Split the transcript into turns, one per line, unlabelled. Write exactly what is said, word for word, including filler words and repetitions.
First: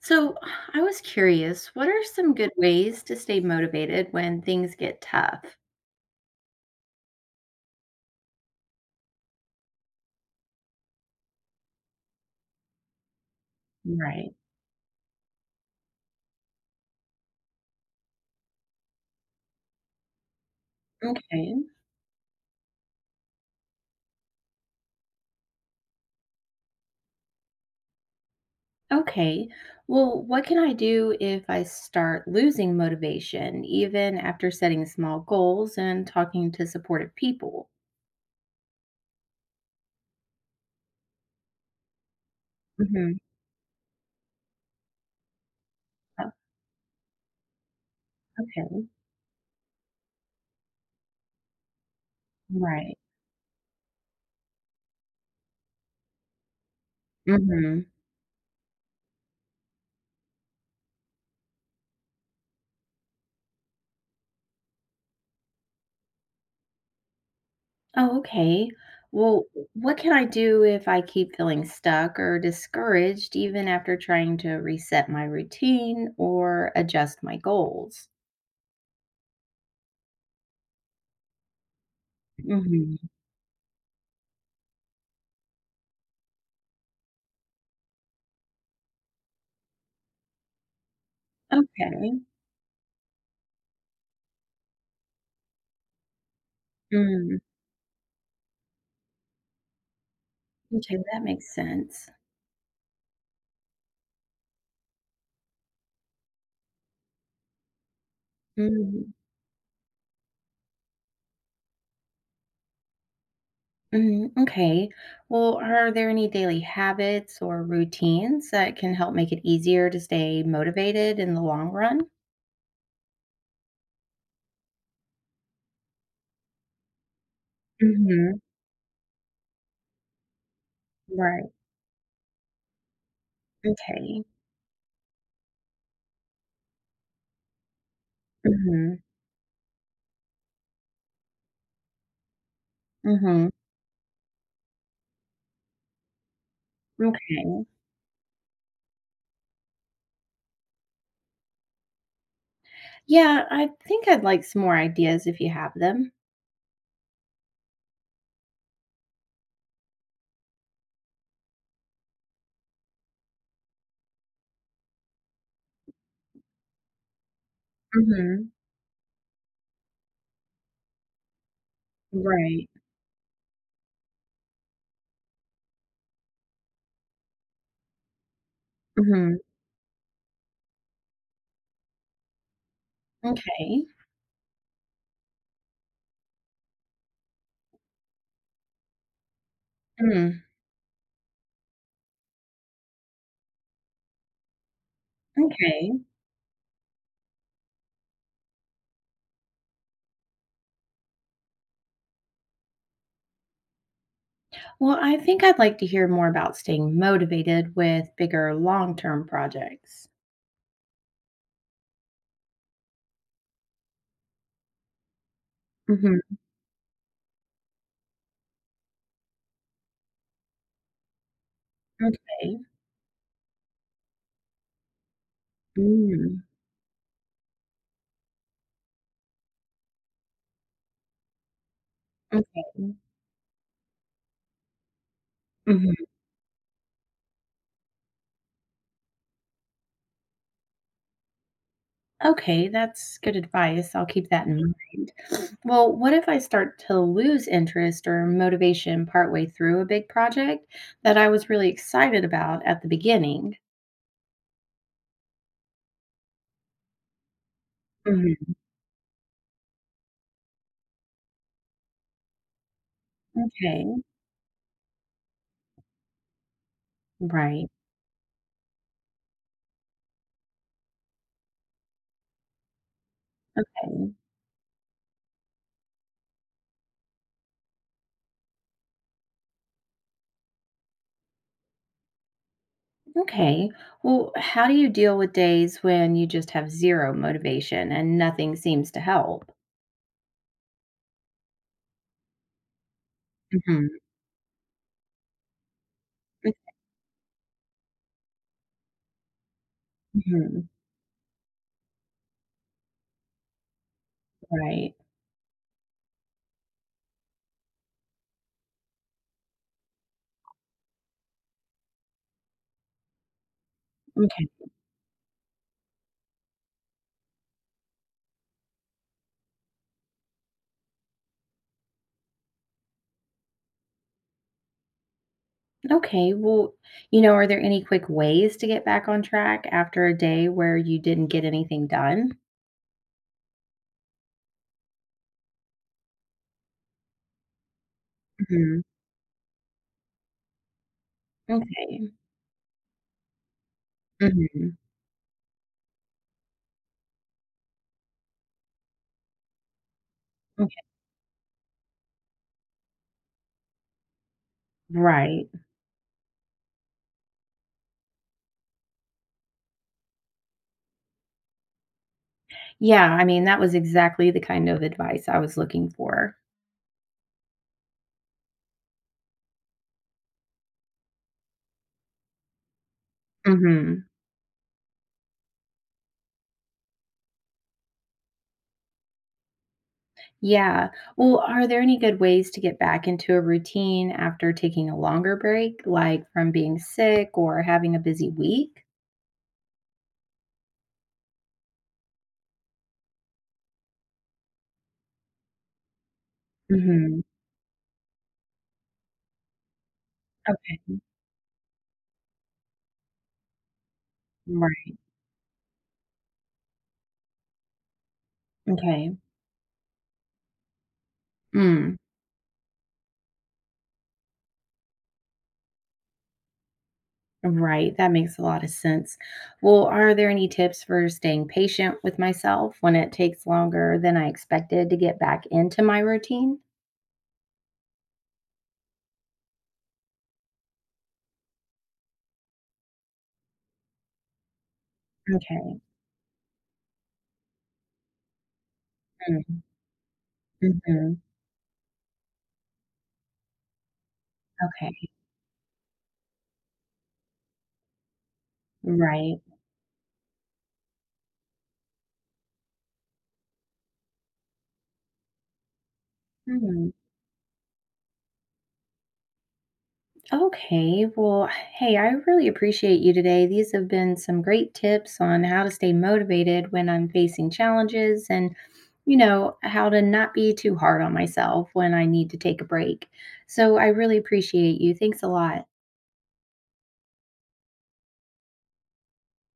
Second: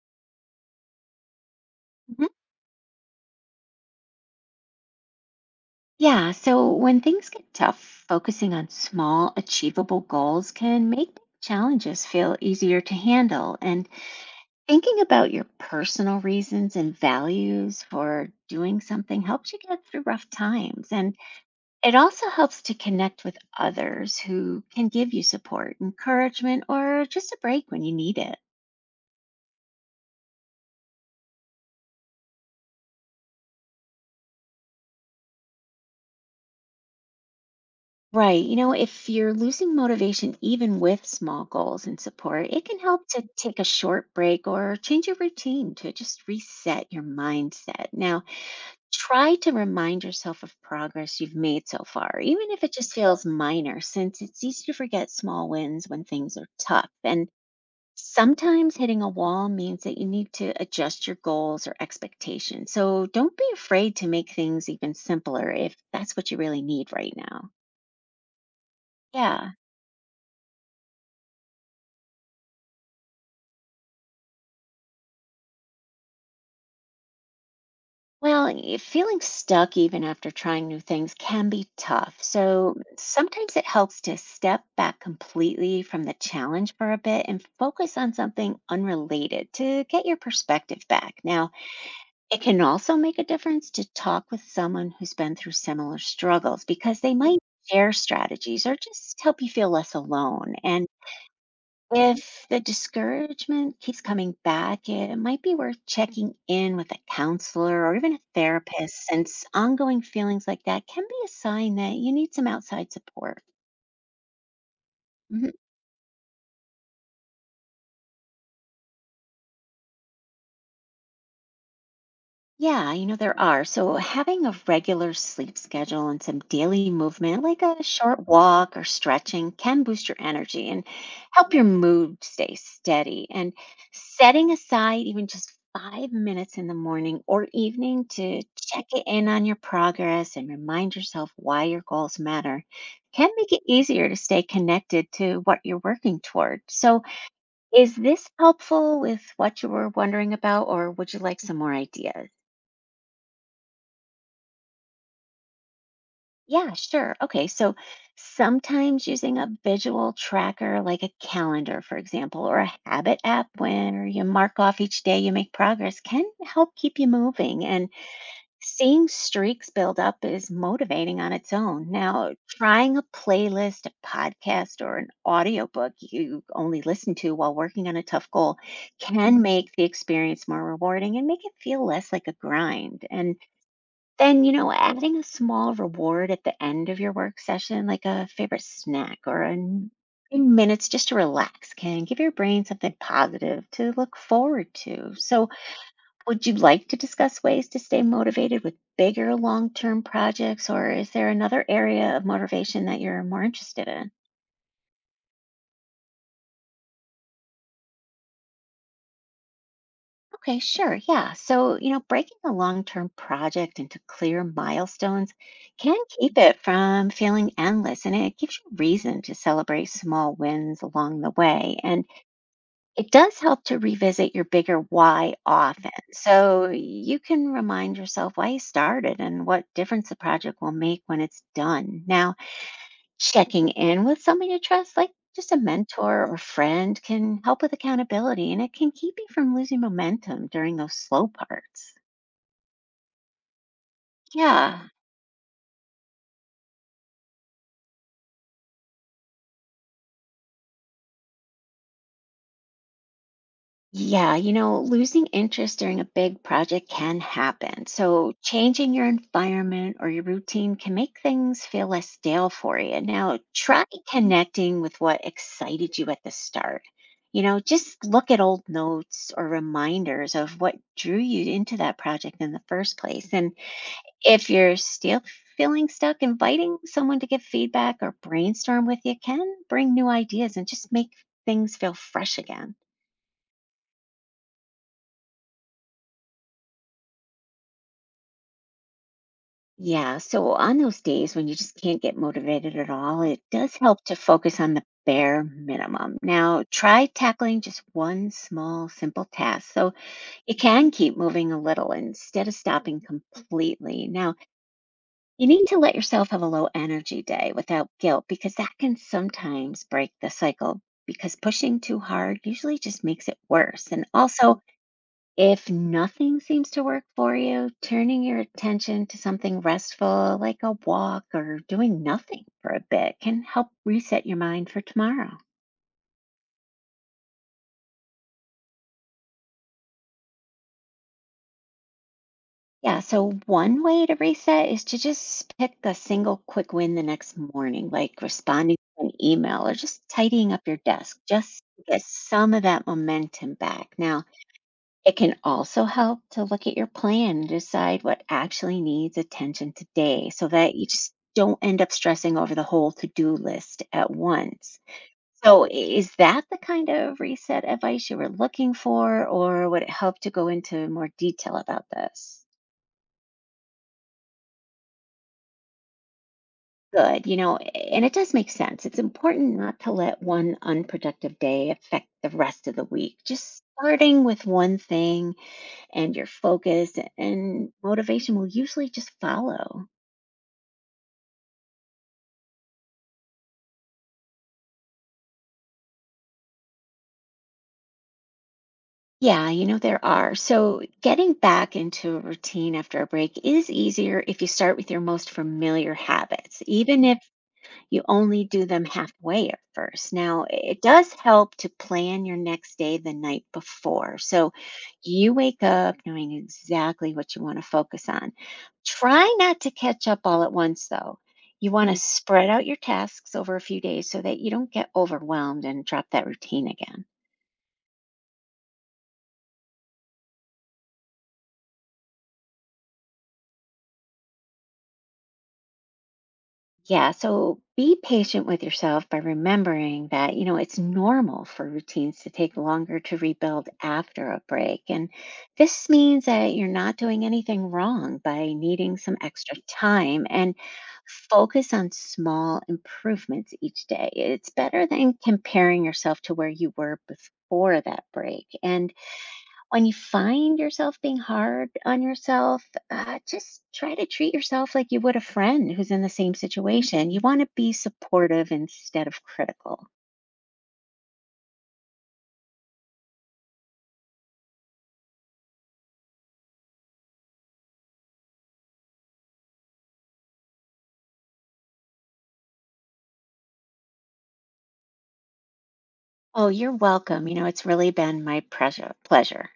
So, I was curious, what are
Mhm.
some good ways to stay motivated when things get tough?
Yeah, so when things get tough, focusing on small, achievable goals can make big challenges feel easier to handle. And
Right.
thinking about your personal reasons and values for doing something helps you get through rough times. And
Okay.
it also helps to connect with others who can give you support, encouragement, or just a break when you need it.
Okay. Well, what can I do if I start losing motivation, even after setting small goals and talking to supportive people?
Right. You know, if you're losing motivation even with small goals and support, it can help
hmm
to take a short break or change your routine to just
Oh,
reset your mindset. Now,
okay.
try to remind yourself of progress you've made so far, even if it just
Right.
feels minor, since it's easy to forget small wins when things are tough. And
hmm
sometimes hitting a wall means that you need to adjust your goals or expectations. So don't be afraid to make things even simpler if that's what you really need right now.
Oh, okay. Well,
Yeah.
what can I do if I keep feeling stuck or discouraged, even after trying to reset my routine or adjust my goals?
Well, y- feeling stuck even after trying new things can be tough. So
Mhm.
sometimes it helps to step back completely from the challenge for a bit and focus on something unrelated to get your perspective back. Now,
Okay.
it can also make a difference to talk with someone who's been through similar struggles because they
Mm.
might share strategies or just help you feel less alone. And
Okay, that makes sense.
if the discouragement keeps coming back, it might be worth checking in with a counselor or even a therapist,
Mhm.
since ongoing feelings like that can be a sign that you need some outside support.
Mhm. Okay. Well,
Mm-hmm.
are there any daily habits or routines that can help make it easier to stay motivated in the long run?
Yeah, you know, there are. So, having a regular sleep schedule and some daily movement, like a short
Mhm.
walk or stretching, can boost your energy and
Right.
help your mood stay steady. And
Okay.
setting aside even just five minutes in the morning or evening to check
Mhm.
in on your progress and remind yourself why your goals matter can
Mhm.
make it easier to stay connected to what you're working toward. So,
Okay.
is this helpful with what you were wondering about, or would you like some more ideas?
Yeah, I think I'd like some more ideas if you have them.
Yeah, sure. Okay, so sometimes using a visual tracker like a calendar, for example, or a habit app where you mark off each day you make progress can help keep you moving. And
Mhm.
seeing streaks build up is motivating on its own. Now,
Right.
trying a playlist, a podcast, or an audiobook you only listen to while working on a tough goal can
Mhm.
Mhm. make the experience more rewarding and make it feel less like a grind. And
Okay.
then, you know, adding a small reward at the end of your work session, like a favorite snack or a n-
Mm.
few minutes just to relax, can give your brain something positive to look forward to. So,
Okay.
would you like to discuss ways to stay motivated with bigger long term projects, or is there another area of motivation that you're more interested in?
Well, I think I'd like to hear more about staying motivated with bigger long term projects.
Okay, sure. Yeah. So, you know, breaking a long term project into clear milestones can
hmm
keep it from feeling endless and it gives you reason to celebrate small wins along the way. And
Okay.
it does help to revisit your bigger why often.
mm
So you can remind yourself why you started and what difference the project will make when it's done. Now,
Okay.
checking in with somebody you trust, like just a
hmm
mentor or friend, can help with accountability and it can keep you from losing momentum during those slow parts.
Okay, that's good advice. I'll keep that in
Yeah.
mind. Well, what if I start to lose interest or motivation partway through a big project that I was really excited about at the beginning?
Yeah, you know, losing interest during a big project can happen. So,
hmm
changing your environment or your routine can make things feel less stale for you. Now, try
Okay,
connecting with what excited you at the start. You know,
right.
just look at old notes or reminders of what drew you into that project in the first place. And if you're still feeling stuck, inviting someone to give feedback or brainstorm with you can bring new ideas and just make things feel fresh again.
Okay. Well, how do you deal with days when you just have zero motivation and nothing seems to help?
Yeah, so on those days when you just can't get motivated at all, it does
hmm
help to focus on the bare minimum. Now, try tackling just one small, simple task so you
Mhm.
can keep moving a little instead of stopping completely. Now,
Right.
you need to let yourself have a low energy day without guilt because that can sometimes break the cycle. Because pushing too hard usually just makes it worse. And
Okay.
also, if nothing seems to work for you, turning your attention to something restful like a walk or doing nothing for a bit can help reset your mind for tomorrow.
Okay. Well, you know, are there any quick ways to get back on track after a day where you didn't get anything done?
Yeah, so one way to reset is to just pick a single quick win the next morning, like responding
Mhm.
to an email or just tidying up your desk, just to get
Okay.
some of that momentum back. Now,
Mhm.
it can also help to look at your plan and decide what actually needs attention today so that
Okay.
you just don't end up stressing over the whole to do list at once.
Right.
So, i- is that the kind of reset advice you were looking for, or would it help to go into more detail about this?
Yeah, I mean, that was exactly the kind of advice I was looking for.
Good, you know, and it does make sense. It's important not to let one unproductive day affect the rest of the week. Just
Mhm.
starting with one thing and your focus and motivation will usually just follow.
Yeah. Well, are there any good ways to get back into a routine after taking a longer break, like from being sick or having a busy week?
Yeah, you know, there are. So getting back into a routine after a break is easier if you start with your most familiar habits, even if
Mhm.
you only do them halfway at first. Now, it
Okay.
does help to plan your next day the night before. So
Right.
you wake up knowing exactly what you want to focus on.
Okay.
Try not to catch up all at once, though. You want to
Mm.
Mm. spread out your tasks over a few days so that you don't get overwhelmed and drop that routine again.
Right, that makes a lot of sense. Well, are there any tips for staying patient with myself when it takes longer than I expected to get back into my routine?
Yeah, so be patient with yourself by remembering that, you know, it's normal for routines to take longer to rebuild after a break. And
Okay.
this means that you're not doing anything wrong by needing some extra time and
Mm-hmm.
focus on small improvements each day. It's better
Okay.
than comparing yourself to where you were before that break. And
Right.
when you find yourself being hard on yourself, uh, just try to treat yourself like you would a friend who's in the same
Hmm.
situation. You want to be supportive instead of critical.
Okay. Well, hey, I really appreciate you today. These have been some great tips on how to stay motivated when I'm facing challenges and, you know, how to not be too hard on myself when I need to take a break. So I really appreciate you. Thanks a lot.
Oh, you're welcome. You know, it's really been my pressure, pleasure.